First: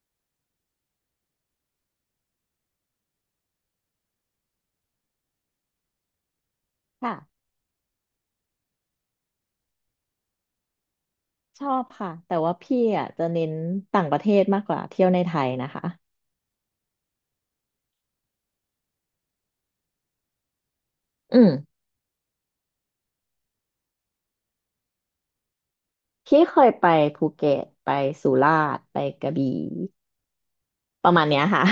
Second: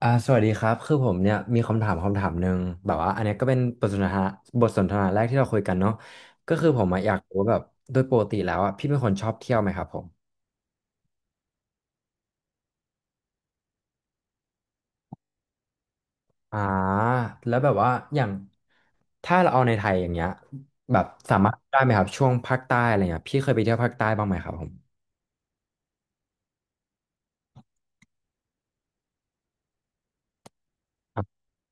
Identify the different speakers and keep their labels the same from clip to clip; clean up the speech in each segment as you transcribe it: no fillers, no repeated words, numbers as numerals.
Speaker 1: สวัสดีครับคือผมเนี่ยมีคำถามหนึ่งแบบว่าอันเนี้ยก็เป็นบทสนทนาแรกที่เราคุยกันเนาะก็คือผมอะอยากรู้
Speaker 2: ค่ะ
Speaker 1: ว่าแบบโดยปกติแล้วอ่ะพี่เป็นคนชอบเที่ยวไหมครับผม
Speaker 2: ชอบค่ะแต่ว่าพี่อ่ะจะเน้นต่างประเทศมากกว่าเที่ยวในไทยนะคะ
Speaker 1: อ่าแล้วแบบว่าอย่างถ้าเราเอาในไทยอย่างเงี้ยแบบสา
Speaker 2: อืม
Speaker 1: มารถได้ไหมครับช่วงภาคใต้อะไรเงี้ยพี่เคยไปเที่ยวภาคใต้บ้างไหมครับผม
Speaker 2: พี่เคยไปภูเก็ตไปสุราษฎร์ไปกระบี่ประมาณเนี้ยค่ะ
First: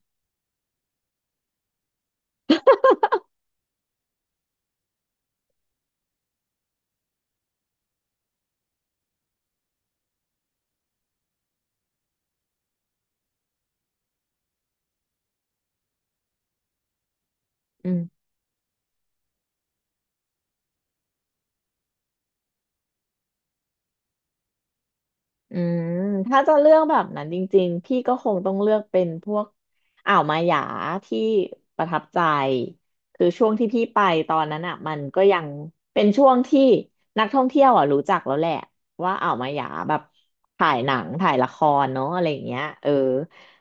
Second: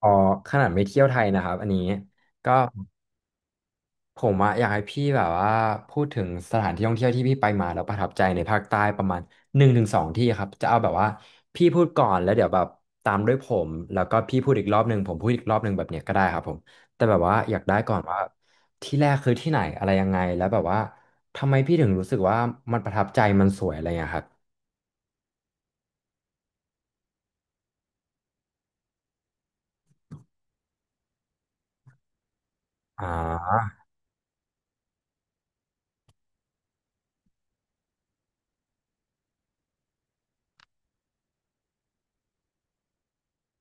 Speaker 1: อ๋อขนาดไม่เที่ยวไทยนะครับอันนี้ก็ ผมอะอยากให้พี่แบบว่าพูดถึงสถานที่ท่องเที่ยวที่พี่ไปมาแล้วประทับใจในภาคใต้ประมาณหนึ่งถึงสองที่ครับจะเอาแบบว่าพี่พูดก่อนแล้วเดี๋ยวแบบตามด้วยผมแล้วก็พี่พูดอีกรอบหนึ่งผมพูดอีกรอบหนึ่งแบบเนี้ยก็ได้ครับผมแต่แบบว่าอยากได้
Speaker 2: อื
Speaker 1: ก่อนว่า
Speaker 2: ม
Speaker 1: ที่แรกคือที่ไหนอะไรยังไงแล้วแบบว่าทำไมพี่ถึงรู้สึกว่ามันประทับใจมันสวยอะไรอย่างเงี้ยครับ
Speaker 2: อืมถ้าจะเลือกแบบนั้นจริงๆพี่ก็คงต้องเลือกเป็นพวกอ่าวมาหยาที่ประทับใจ
Speaker 1: อ่
Speaker 2: คือช่วง
Speaker 1: า
Speaker 2: ที่พี่ไปตอนนั้นอ่ะมันก็ยังเป็นช่วงที่นักท่องเที่ยวอ่ะรู้จักแล้วแหละว่าอ่าวมาหยาแบบถ่ายหนังถ่ายละครเนาะอะไรอย่างเงี้ยเออ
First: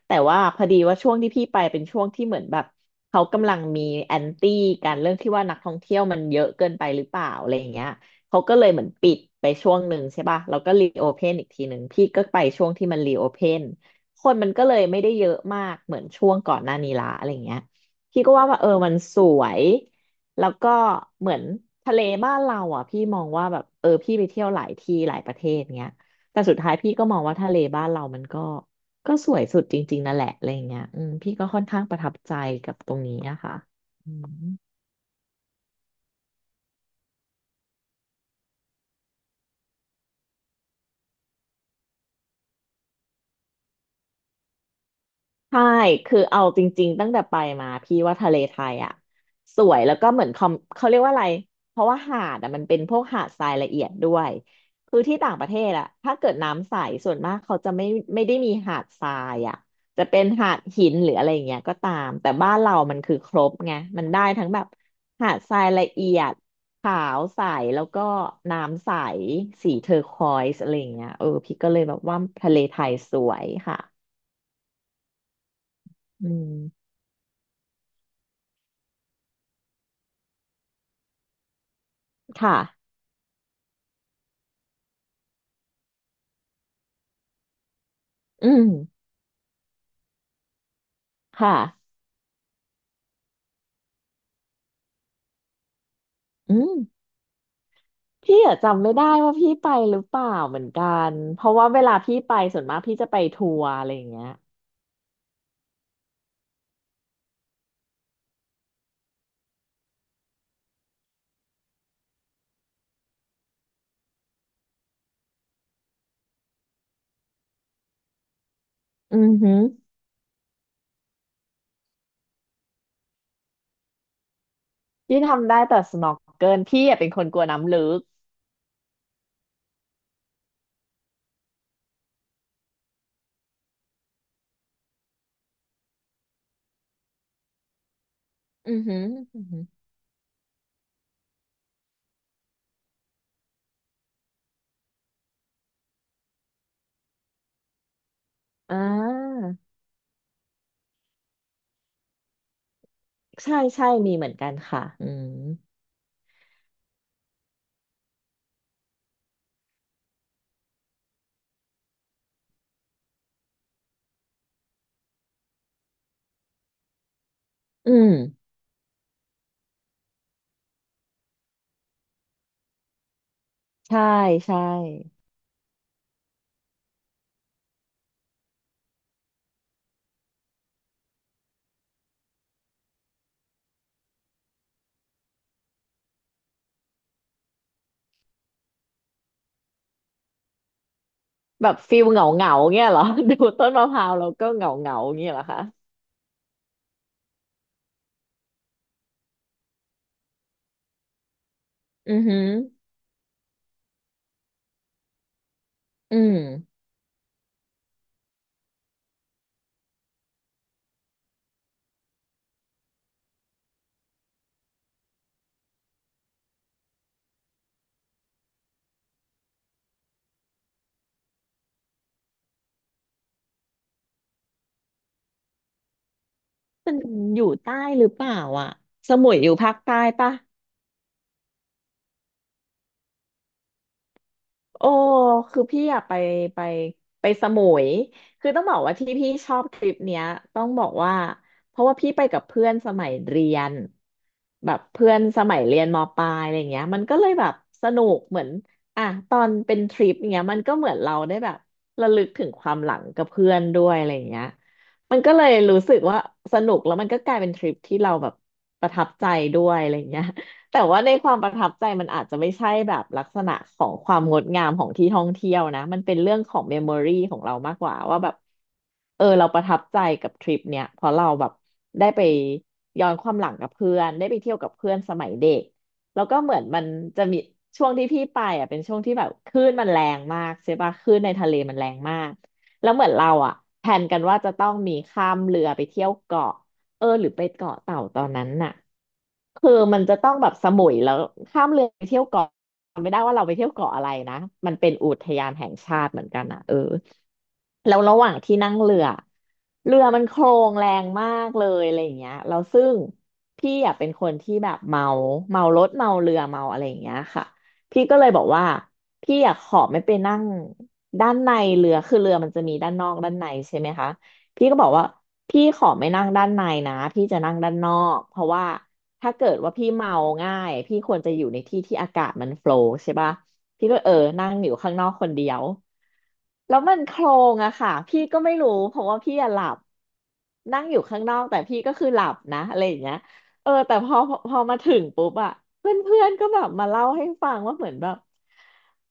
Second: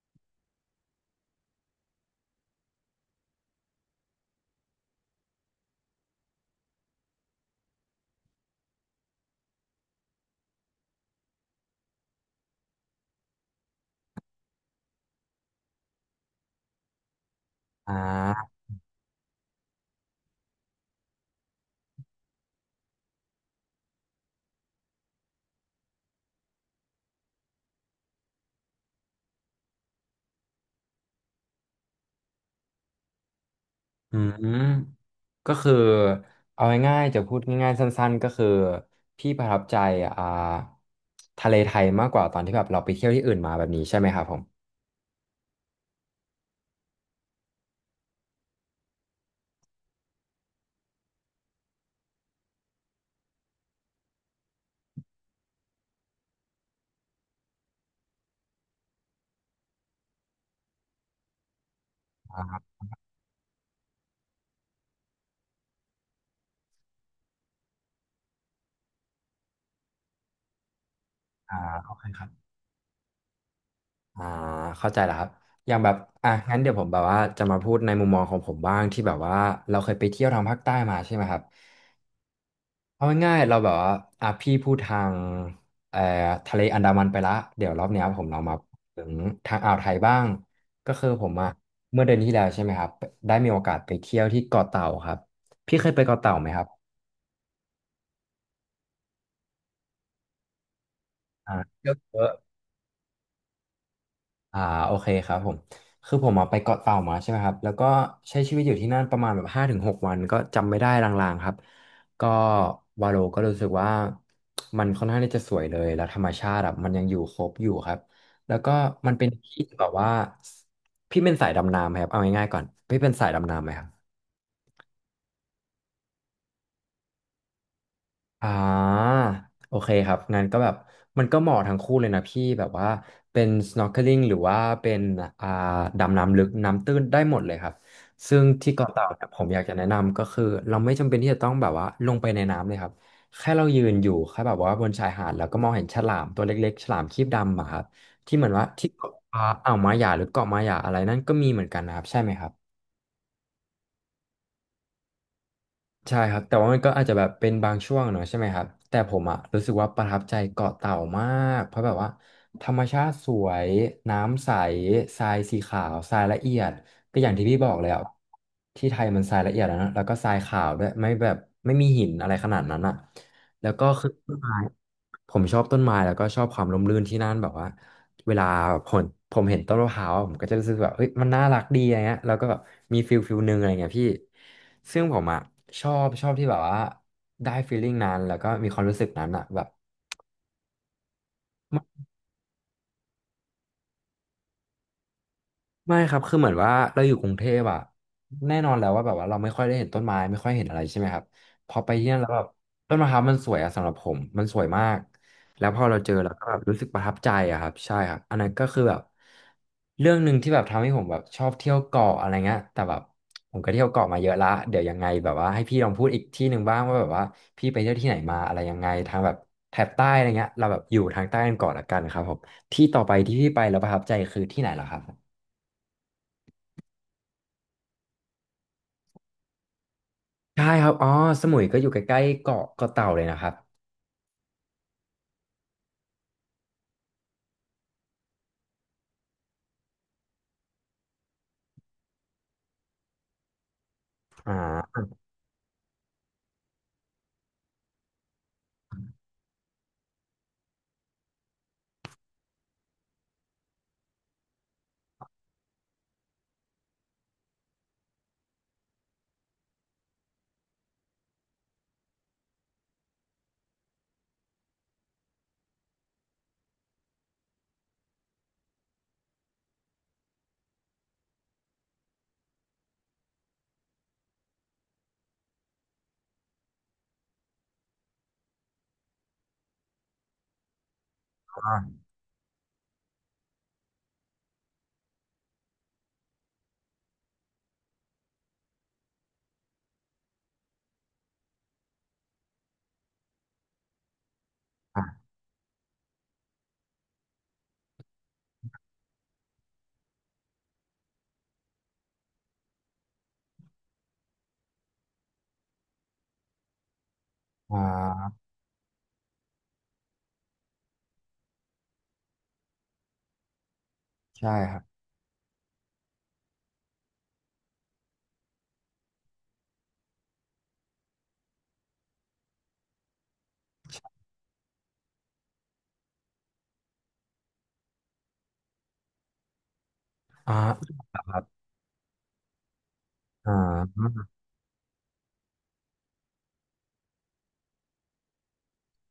Speaker 2: แต่ว่าพอดีว่าช่วงที่พี่ไปเป็นช่วงที่เหมือนแบบเขากำลังมีแอนตี้กันเรื่องที่ว่านักท่องเที่ยวมันเยอะเกินไปหรือเปล่าอะไรอย่างเงี้ย เขาก็เลยเหมือนปิดไปช่วงหนึ่งใช่ป่ะแล้วก็รีโอเพนอีกทีหนึ่งพี่ก็ไปช่วงที่มันรีโอเพนคนมันก็เลยไม่ได้เยอะมากเหมือนช่วงก่อนหน้านี้ละอะไรเงี้ย
Speaker 1: อ่
Speaker 2: พี่ก็ว่า
Speaker 1: า
Speaker 2: ว่าเออมันสวยแล้วก็เหมือนทะเลบ้านเราอ่ะพี่มองว่าแบบเออพี่ไปเที่ยวหลายที่หลายประเทศเงี้ยแต่สุดท้ายพี่ก็มองว่าทะเลบ้านเรามันก็สวยสุดจริงๆนั่นแหละอะไรอย่างเงี้ยอืมพี่ก็ค่อนข้างประทับใจกับตรงนี้นะคะอื
Speaker 1: อื
Speaker 2: ม
Speaker 1: มก็คือเอาง่ายๆจะพูดง่ายๆสั้นๆก็คือพี่ประทับใจอ่าทะเลไทยมากกว่าตอนที่แบบเราไปเที่ยวที่อื่นมาแบบนี้ใช่ไหมครับผม
Speaker 2: ใช่คือเอาจริงๆตั้งแต่ไปมาพี่ว่าทะเลไทยอ่ะสวยแล้วก็เหมือนคอมเขาเรียกว่าอะไรเพราะว่าหาดอ่ะมันเป็นพวกหาดทรายละเอียดด้วยคือที่ต่างประเทศอ่ะถ้าเกิดน้ำใสส่วนมากเขาจะไม่ได้มีหาดทรายอ่ะจะเป็นหาดหินหรืออะไรอย่างเงี้ยก็ตามแต่บ้านเรามันคือครบไงมันได้ทั้งแบบหาดทรายละเอียดขาวใสแล้วก็น้ำใสสีเทอร์ควอยซ์อะไรอย่างเงี้ยเออ
Speaker 1: อ่า
Speaker 2: พี่ก็เลย
Speaker 1: โอ
Speaker 2: แบบ
Speaker 1: เค
Speaker 2: ว่า
Speaker 1: ครับ
Speaker 2: ทะเลไทยสวยค่ะ
Speaker 1: อ่าเข้าใจแล้วครับอย่างแบบ
Speaker 2: อื
Speaker 1: อ่ะงั้น
Speaker 2: ม
Speaker 1: เดี๋ยวผมแบบว่าจะมาพูดในมุมมองของผมบ้างที่แบบว่าเราเคยไปเที่ยวทางภาคใต้มาใช่ไหมครับ
Speaker 2: ค่ะ
Speaker 1: เอาง่ายๆเราแบบว่าอ่ะพี่พูดทางเอ่อทะเลอันดามันไปละเดี๋ยวรอบเนี้ยผมลอง
Speaker 2: อื
Speaker 1: มา
Speaker 2: ม
Speaker 1: ถึงทางอ่าวไทยบ้างก็คือผมอะ
Speaker 2: ค่ะ
Speaker 1: เมื่อเดือนที่แล้วใช่ไหมครับได้มีโอกาสไปเที่ยวที่เกาะเต่าครับพี่เคยไปเกาะเต่าไหม
Speaker 2: อื
Speaker 1: ครับ
Speaker 2: มพี่อะจำไม่ได้ว่าพี่ไปหรือเปล่าเหมือนกันเพ
Speaker 1: อ่า
Speaker 2: ราะว่าเว
Speaker 1: เที่ย
Speaker 2: ลา
Speaker 1: วเย
Speaker 2: พี่
Speaker 1: อะ
Speaker 2: ไปส่วนมากพี่จะไปทัวร์อะไรอย่างเงี้ย
Speaker 1: อ่าโอเคครับผมคือผมอาไปเกาะเต่ามาใช่ไหมครับแล้วก็ใช้ชีวิตอยู่ที่นั่นประมาณแบบห้าถึงหกวันก็จำไม่ได้ลางๆครับก็วาโลก็รู้สึกว่ามันค่อนข้างที่จะสวยเลยแล้วธรรมชาติอะมันยังอยู่ครบอยู่ครับแล้วก็มัน
Speaker 2: อื
Speaker 1: เป็
Speaker 2: อ
Speaker 1: น
Speaker 2: หือ
Speaker 1: ที่แบบว่าพี่เป็นสายดำน้ำไหมครับเอาง่ายๆก่อนพี่เป็นสายดำน้ำไหมครับ
Speaker 2: พี่ทำได้แต่ snorkel พี่อะเป็นคนกลัวน้ำลึก
Speaker 1: อ่าโอเคครับงั้นก็แบบมันก็เหมาะทั้งคู่เลยนะพี่แบบว่าเป็น snorkeling หรือว่าเป็นอ่าดำน้ำลึกน้ำตื้นได้หมดเลยครับซึ่ง
Speaker 2: อื
Speaker 1: ที่
Speaker 2: อ
Speaker 1: เกาะ
Speaker 2: หือ
Speaker 1: เต่าเนี่ยผ
Speaker 2: อือ
Speaker 1: มอ
Speaker 2: หื
Speaker 1: ยาก
Speaker 2: อ
Speaker 1: จะแนะนำก็คือเราไม่จำเป็นที่จะต้องแบบว่าลงไปในน้ำเลยครับแค่เรายืนอยู่แค่แบบว่าบนชายหาดแล้วก็มองเห็นฉลามตัวเล็กๆฉลามครีบดำอะครับที่เหมือนว่า
Speaker 2: อ่
Speaker 1: ที่เกาะ
Speaker 2: า
Speaker 1: อ่าวมาหยาหรือเกาะมาหยาอะไรนั่นก็มีเหมือนกันนะครับใช่ไหมครับ
Speaker 2: ใช่ใช่มีเหมือนกันค่ะอืม
Speaker 1: ใช่ครับแต่ว่ามันก็อาจจะแบบเป็นบางช่วงเนอะใช่ไหมครับแต่ผมอะรู้สึกว่าประทับใจเกาะเต่ามากเพราะแบบว่าธรรมชาติสวยน้ำใสทรายสีขาวทรายละเอียดก็อย่างที่พี่บอกเล
Speaker 2: อื
Speaker 1: ยอะ
Speaker 2: ม
Speaker 1: ที่ไทยมันทรายละเอียดแล้วนะแล้วก็ทรายขาวด้วยไม่แบบไม่มีหินอะไรขนาดนั้นอะแล้วก็
Speaker 2: ใช่
Speaker 1: คือต้นไม้
Speaker 2: ใช่
Speaker 1: ผมชอบต้นไม้แล้วก็ชอบความร่มรื่นที่นั่นแบบว่า เวลาผมผมเห็นต้นมะพร้าวอะผมก็จะรู้สึกแบบเฮ้ยมันน่ารักดีอะไรเงี้ยแล้วก็แบบมีฟิลหนึ่งอะไรเงี้ยพี่ซึ่งผมอะชอบที่แบบว่าได้ฟีลลิ่งนั้นแล้วก็มีความรู้สึกนั้นอะแบบ
Speaker 2: แบบฟิลเหงาเหงาเงี้ยเหรอ ดูต้นมะพร้าวแล้วก็เหงาเหงาเงี้ยเหรอคะ
Speaker 1: ไม่ครับคือเหมือนว่าเราอยู่กรุงเทพอะแน่นอนแล้วว่าแบบว่าเราไม่ค่อยได้เห็นต้นไม้ไม่ค่อยเห็นอะไรใช่ไหมครับพอไปที่
Speaker 2: อื
Speaker 1: นั่น
Speaker 2: อ
Speaker 1: แล้วแบ
Speaker 2: หื
Speaker 1: บ
Speaker 2: อ
Speaker 1: ต้นมะพร้าวมันสวยอะสำหรับผมมันสวยมากแล้วพอเราเจอ
Speaker 2: อื
Speaker 1: เรา
Speaker 2: ม
Speaker 1: ก็แบบรู้สึกประทับใจอะครับใช่ครับอันนั้นก็คือแบบเรื่องหนึ่งที่แบบทำให้ผมแบบชอบเที่ยวเกาะอะไรเงี้ยแต่แบบผมก็เที่ยวเกาะมาเยอะละเดี๋ยวยังไงแบบว่าให้พี่ลองพูดอีกที่หนึ่งบ้างว่าแบบว่าพี่ไปเที่ยวที่ไหนมาอะไรยังไงทางแบบแถบใต้อะไรเงี้ยเราแบบอยู่ทางใต้กันก่อนละกันครับผมที่ต่อไปที่พี่ไปแล้วประทับใจคือที่ไหนเหรอครับ
Speaker 2: มันอยู่ใต้หรือเปล่าอ่ะสมุยอยู่ภาคใต้ปะ
Speaker 1: ใช่ครับอ๋อสมุยก็อยู่ใกล้ๆเกาะเต่าเลยนะครับ
Speaker 2: โอ้คือพี่อยากไปไปสมุยคือต้องบอกว่าที่พี่ชอบทริปเนี้ยต้องบอกว่าเพราะว่าพี่ไปกับเพื่อนสมัยเรียน
Speaker 1: อ่
Speaker 2: แบบ
Speaker 1: า
Speaker 2: เพื่อนสมัยเรียนมปลายอะไรเงี้ยมันก็เลยแบบสนุกเหมือนอ่ะตอนเป็นทริปเงี้ยมันก็เหมือนเราได้แบบระลึกถึงความหลังกับเพื่อนด้วยอะไรเงี้ยมันก็เลยรู้สึกว่าสนุกแล้วมันก็กลายเป็นทริปที่เราแบบประทับใจด้วยอะไรเงี้ย แต่ว่าในความประทับใจมันอาจจะไม่ใช่แบบลักษณะของความงดงามของที่ท่องเที่ยวนะมันเป็นเรื่องของเมมโมรีของเรามากกว่าว่าแบบเออเราประทับใจกับทริปเนี้ยเพราะเราแบบได้ไปย้อนความหลังกับเพื่อนได้ไปเที่ยวกับเพื่อนสมัยเด็กแล้วก็เหมือนมันจะมีช่วงที่พี่ไปอ่ะเป็นช่วงที่แบบคลื่นมันแรงมากใช่ปะคลื่นในทะเลมันแร
Speaker 1: อ่า
Speaker 2: งมากแล้วเหมือนเราอ่ะแผนกันว่าจะต้องมีข้ามเรือไปเที่ยวเกาะ เออหรือไปเกาะเต่าตอนนั้นน่ะคือมันจะต้องแบบสมุยแล้วข้ามเรือไปเที่ยวเกาะไม่ได้ว่าเราไปเที่ยวเกาะอะไรนะมันเป็นอุ
Speaker 1: อ่า
Speaker 2: ทยานแห่งชาติเหมือนกันอ่ะเออแล้วระหว่างที่นั่งเรือเรือมันโคลงแรงมากเลยอะไรอย่างเงี้ยแล้วซึ่งพี่อ่ะเป็นคนที่แบบเมาเมารถเมาเรือเมาอะไรอย่างเงี้ยค่ะ
Speaker 1: อ่
Speaker 2: พี่ก็เลย
Speaker 1: า
Speaker 2: บอกว่าพี่อยากขอไม่ไปนั่งด้านในเรือคือเรือมันจะมีด้านนอกด้านในใช่ไหมคะ
Speaker 1: ใช่
Speaker 2: พี่
Speaker 1: ค
Speaker 2: ก็
Speaker 1: รับ
Speaker 2: บอกว่าพี่ขอไม่นั่งด้านในนะพี่จะนั่งด้านนอกเพราะว่าถ้าเกิดว่าพี่เมาง่ายพี่ควรจะอยู่ในที่ที่อากาศมันโฟลว์ใช่ปะพี่ก็เออนั่งอยู่ข้างนอกคนเดียวแล้วมันโคลงอะค่ะพี่ก็ไม่รู้เพราะว่าพี่อะหลับ
Speaker 1: อ่า
Speaker 2: นั่งอยู่ข้าง
Speaker 1: ค
Speaker 2: นอ
Speaker 1: รับ
Speaker 2: กแต่พี่ก็คือหลับนะอะไรอย่างเงี้ย
Speaker 1: อ่
Speaker 2: เออแต่พอ
Speaker 1: า
Speaker 2: พอพอมาถึงปุ๊บอะเพื่อนเพื่อนก็แบบมาเล่าให้ฟังว่าเหมือนแบบ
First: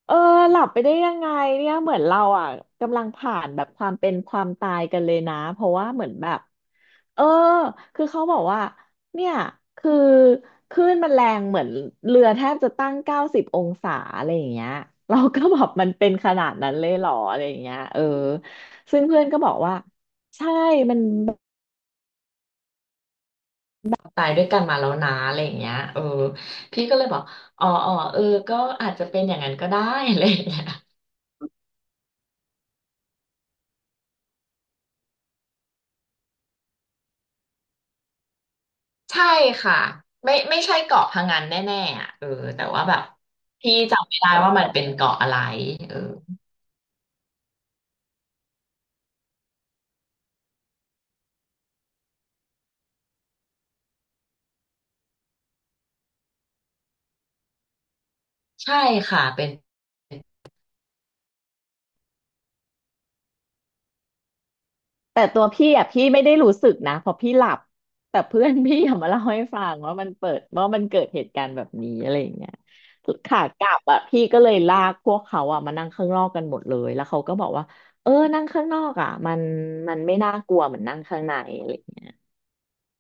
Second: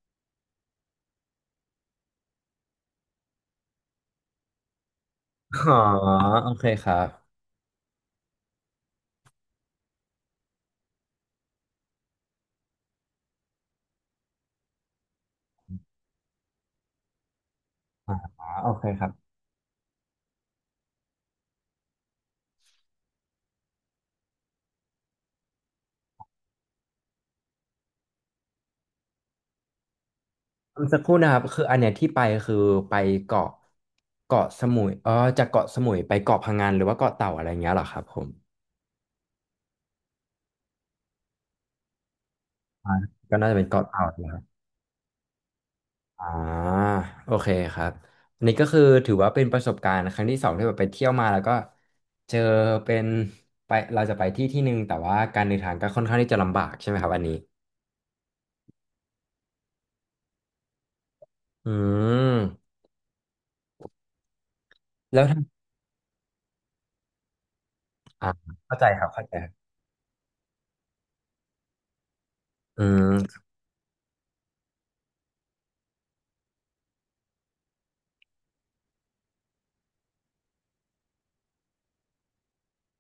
Speaker 2: เออหลับไปได้ยังไงเนี่ยเหมือนเราอ่ะกำลังผ่านแบบความเป็นความตายกันเลยนะเพ
Speaker 1: อ๋
Speaker 2: ราะ
Speaker 1: อ
Speaker 2: ว่าเหมือนแบบ
Speaker 1: โอเคครับ
Speaker 2: เออคือเขาบอกว่าเนี่ยคือคลื่นมันแรงเหมือนเรือแทบจะตั้ง90 องศาอะไรอย่างเงี้ยเราก็แบบมันเป็นขนาดนั้นเลยเหรออะไรอย่างเงี้ยเออ
Speaker 1: อ่าโอเค
Speaker 2: ซึ่
Speaker 1: ค
Speaker 2: ง
Speaker 1: รับ
Speaker 2: เพื่อนก็บอกว่าใช่มันตายด้วยกันมาแล้วนะอะไรอย่างเงี้ยเออพี่ก็เลยบอกอ๋ออ๋อเออก็อาจจะเป็นอย่างนั้นก็ได้ อะไรอย่างเงี้ย
Speaker 1: สักครู่นะครับคืออันเนี้ยที่ไปคือไปเกาะเกาะสมุยเออจากเกาะสมุยไปเกาะพะงันหรือว่าเกาะเต่าอะไรเงี้ยเหรอครับผม
Speaker 2: ใช่ค่ะไม่ใช่เกาะพะงันแน่ๆอ่ะเออแต่ว่า
Speaker 1: อ่า
Speaker 2: แบบ
Speaker 1: ก็น่าจะเป็น
Speaker 2: พี่
Speaker 1: เกาะเต่า
Speaker 2: จำไม่ได้ว่ามันเป็นเกาะอะไรเออ
Speaker 1: อ่าโอเคครับอันนี้ก็คือถือว่าเป็นประสบการณ์ครั้งที่สองที่แบบไปเที่ยวมาแล้วก็เจอเป็นไปเราจะไปที่ที่หนึ่งแต่ว่าการเดินทางก็ค่อนข้างที่จะลำบากใช่ไหมครับอันนี้
Speaker 2: ใช่ค่ะเป็น
Speaker 1: อืมแล้
Speaker 2: แต่
Speaker 1: วถ้า
Speaker 2: ตัวพี่อ่ะพี่ไม่ได้รู้สึกนะเพราะพี่หลับแต่
Speaker 1: อ่า
Speaker 2: เพื่อน
Speaker 1: เข้า
Speaker 2: พี่
Speaker 1: ใจ
Speaker 2: อะ
Speaker 1: ครั
Speaker 2: มา
Speaker 1: บ
Speaker 2: เล่า
Speaker 1: เข้าใจ
Speaker 2: ให้
Speaker 1: ครั
Speaker 2: ฟั
Speaker 1: บ
Speaker 2: งว่ามันเปิดว่ามันเกิดเหตุการณ์แบบนี้อะไรอย่างเงี้ย
Speaker 1: อื
Speaker 2: ขา
Speaker 1: ม
Speaker 2: กลับอ่ะพี่ก็เลยลากพวกเขาอ่ะมานั่งข้างนอกกันหมดเลยแล้วเขาก็บอกว่าเออนั่งข้างนอกอ่ะมันไม่น่ากลัวเหมือนนั่งข้างในอะไรอย่างเงี้ย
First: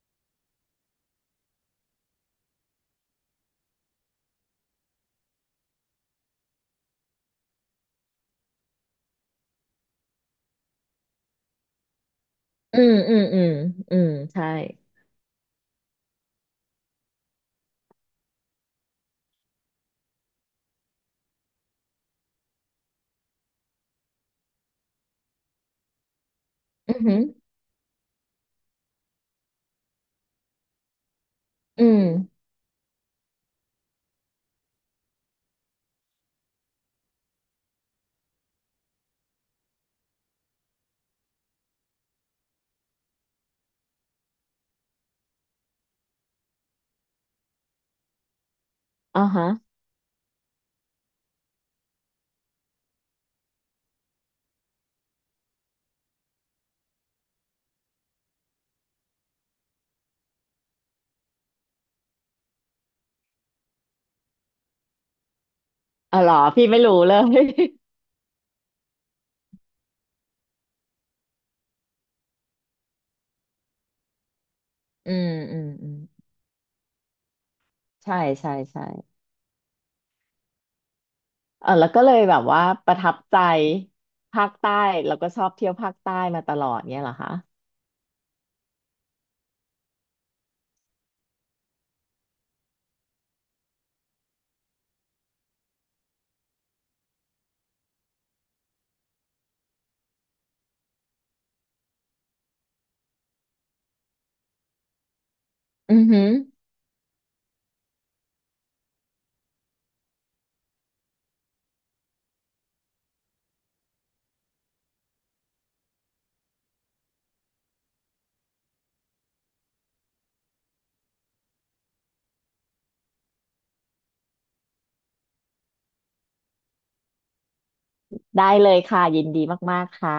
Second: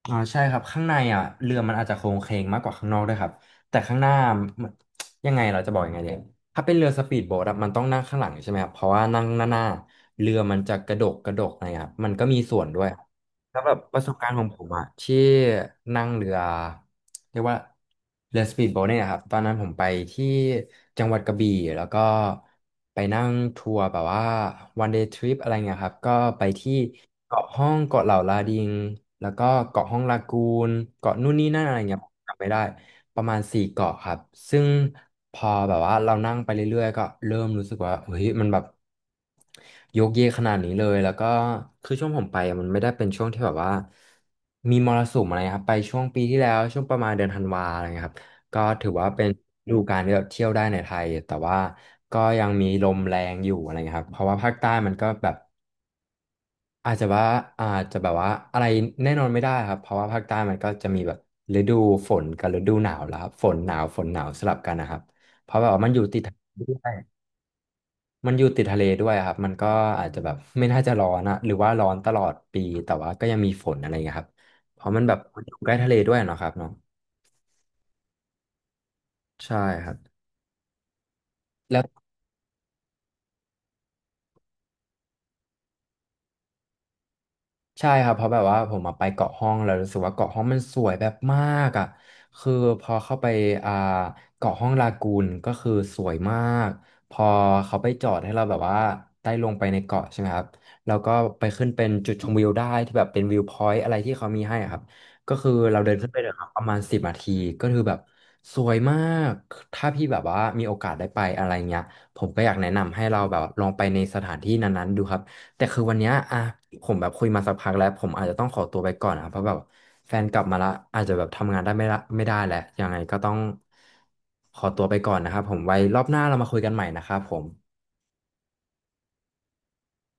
Speaker 1: ใช่ครับข้างในอ่ะเรือมันอาจจะโครงเคลงมากกว่าข้างนอกด้วยครับแต่ข้างหน้ามันยังไงเราจะบอกยังไงเนี่ยถ้าเป็นเรือสปีดโบ๊ทอะมันต้องนั่งข้างหลังใช่ไหมครับเพราะว่านั่งหน้าเรือมันจะกระดกกระดกนะครับมันก็มีส่วน
Speaker 2: อื
Speaker 1: ด้วย
Speaker 2: มอืมอืม
Speaker 1: แล้วแบบป
Speaker 2: อื
Speaker 1: ระส
Speaker 2: ม
Speaker 1: บการณ์ขอ
Speaker 2: ใช่
Speaker 1: งผมอะที่นั่งเรือเรียกว่าเรือสปีดโบ๊ทเนี่ยะครับตอนนั้นผมไปที่จังหวัดกระบี่แล้วก็ไปนั่งทัวร์แบบว่า one day trip อะไรเงี้ยครับก็ไปที่
Speaker 2: อือหือ
Speaker 1: เกาะห้องเกาะเหล่าลาดิงแล้วก็เกาะห้องลากูนเกาะนู่นนี่นั่นอะไร
Speaker 2: อื
Speaker 1: เงี้ย
Speaker 2: ม
Speaker 1: ผมจำไม่ได้ประมาณสี่เกาะครับซึ่งพอแบบว่าเรานั่งไปเรื่อยๆก็เริ่มรู้สึกว่าเฮ้ยมันแบบ โยกเยกขนาดนี้เลยแล้วก็คือช่วงผมไปอะมันไม่ได้เป็นช่วงที่แบบว่ามีมรสุมอะไรครับไปช่วงปีที่แล้วช่วงประมาณเดือนธันวาอะไรเงี้ยครับก็ถือว่า
Speaker 2: อ่า
Speaker 1: เป็น
Speaker 2: ฮะ
Speaker 1: ฤดูกาลที่แบบเที่ยวได้ในไทยแต่ว่าก็ยังมีลมแรงอยู่อะไรเงี้ยครับเพราะว่าภาคใต้มันก็แบบอาจจะว่าอาจจะแบบว่าอะไรแน่นอนไม่ได้ครับเพราะว่าภาคใต้มันก็จะมีแบบฤดูฝนกับฤดูหนาวแล้วครับฝนหนาวฝนหนาวสลับกันนะครับเพราะแบบว่ามันอยู่
Speaker 2: อ๋
Speaker 1: ติ
Speaker 2: อ
Speaker 1: ด
Speaker 2: เหร
Speaker 1: ทะ
Speaker 2: อ
Speaker 1: เล
Speaker 2: พี่
Speaker 1: ด้
Speaker 2: ไม่
Speaker 1: วย
Speaker 2: รู้เลย
Speaker 1: มันอยู่ติดทะเลด้วยครับ มันก็อาจจะแบบ ไม่น่าจะร้อนอะหรือว่าร้อนตลอดปี แต่ว่าก็ยังมีฝนอะไรเงี้ยครับ เพราะมัน
Speaker 2: อื
Speaker 1: แบบ
Speaker 2: ม
Speaker 1: อยู่
Speaker 2: อืม
Speaker 1: ใกล้
Speaker 2: อื
Speaker 1: ทะเล
Speaker 2: ม
Speaker 1: ด้วยเนาะครับเนาะ
Speaker 2: ใช่ใช่ใช่
Speaker 1: ใช่ครับ
Speaker 2: เออ
Speaker 1: แล้ว
Speaker 2: แล้วก็เลยแบบว่าประทับใจภาคใต้แล้วก็ชอบเที่ยวภาคใต้มาตลอดเนี่ยเหรอคะ
Speaker 1: ใช่ครับเพราะแบบว่าผมมาไปเกาะห้องแล้วรู้สึกว่าเกาะห้องมันสวยแบบมากอ่ะคือพอเข้าไปอ่าเกาะห้องลากูนก็คือสวยมากพอเขาไปจอดให้เราแบบว่าได้ลงไปในเกาะใช่ไหมครับแล้วก็ไปขึ้นเป็นจุดชมวิวได้ที่แบบเป็นวิวพอยต์อะไรที่เขามีให้อะครับก็คือเราเดิ
Speaker 2: อื
Speaker 1: น
Speaker 2: อ
Speaker 1: ขึ้นไป
Speaker 2: หื
Speaker 1: เล
Speaker 2: อ
Speaker 1: ยครับประมาณ10 นาทีก็คือแบบสวยมากถ้าพี่แบบว่ามีโอกาสได้ไปอะไรเงี้ยผมก็อยากแนะนำให้เราแบบลองไปในสถานที่นั้นๆดูครับ แต่คือวันเนี้ยอ่ะผมแบบคุยมาสักพักแล้วผมอาจจะต้องขอตัวไปก่อนนะเพราะแบบแฟนกลับมาละอาจจะแบบทำงานได้ไม่ละไม่ได้แหละยังไงก็ต้องขอตัวไปก่อนนะครับผมไว้รอบหน้าเรามาคุยกันใหม่นะครับผม
Speaker 2: ได้เลยค่ะยินดีมากๆค่ะ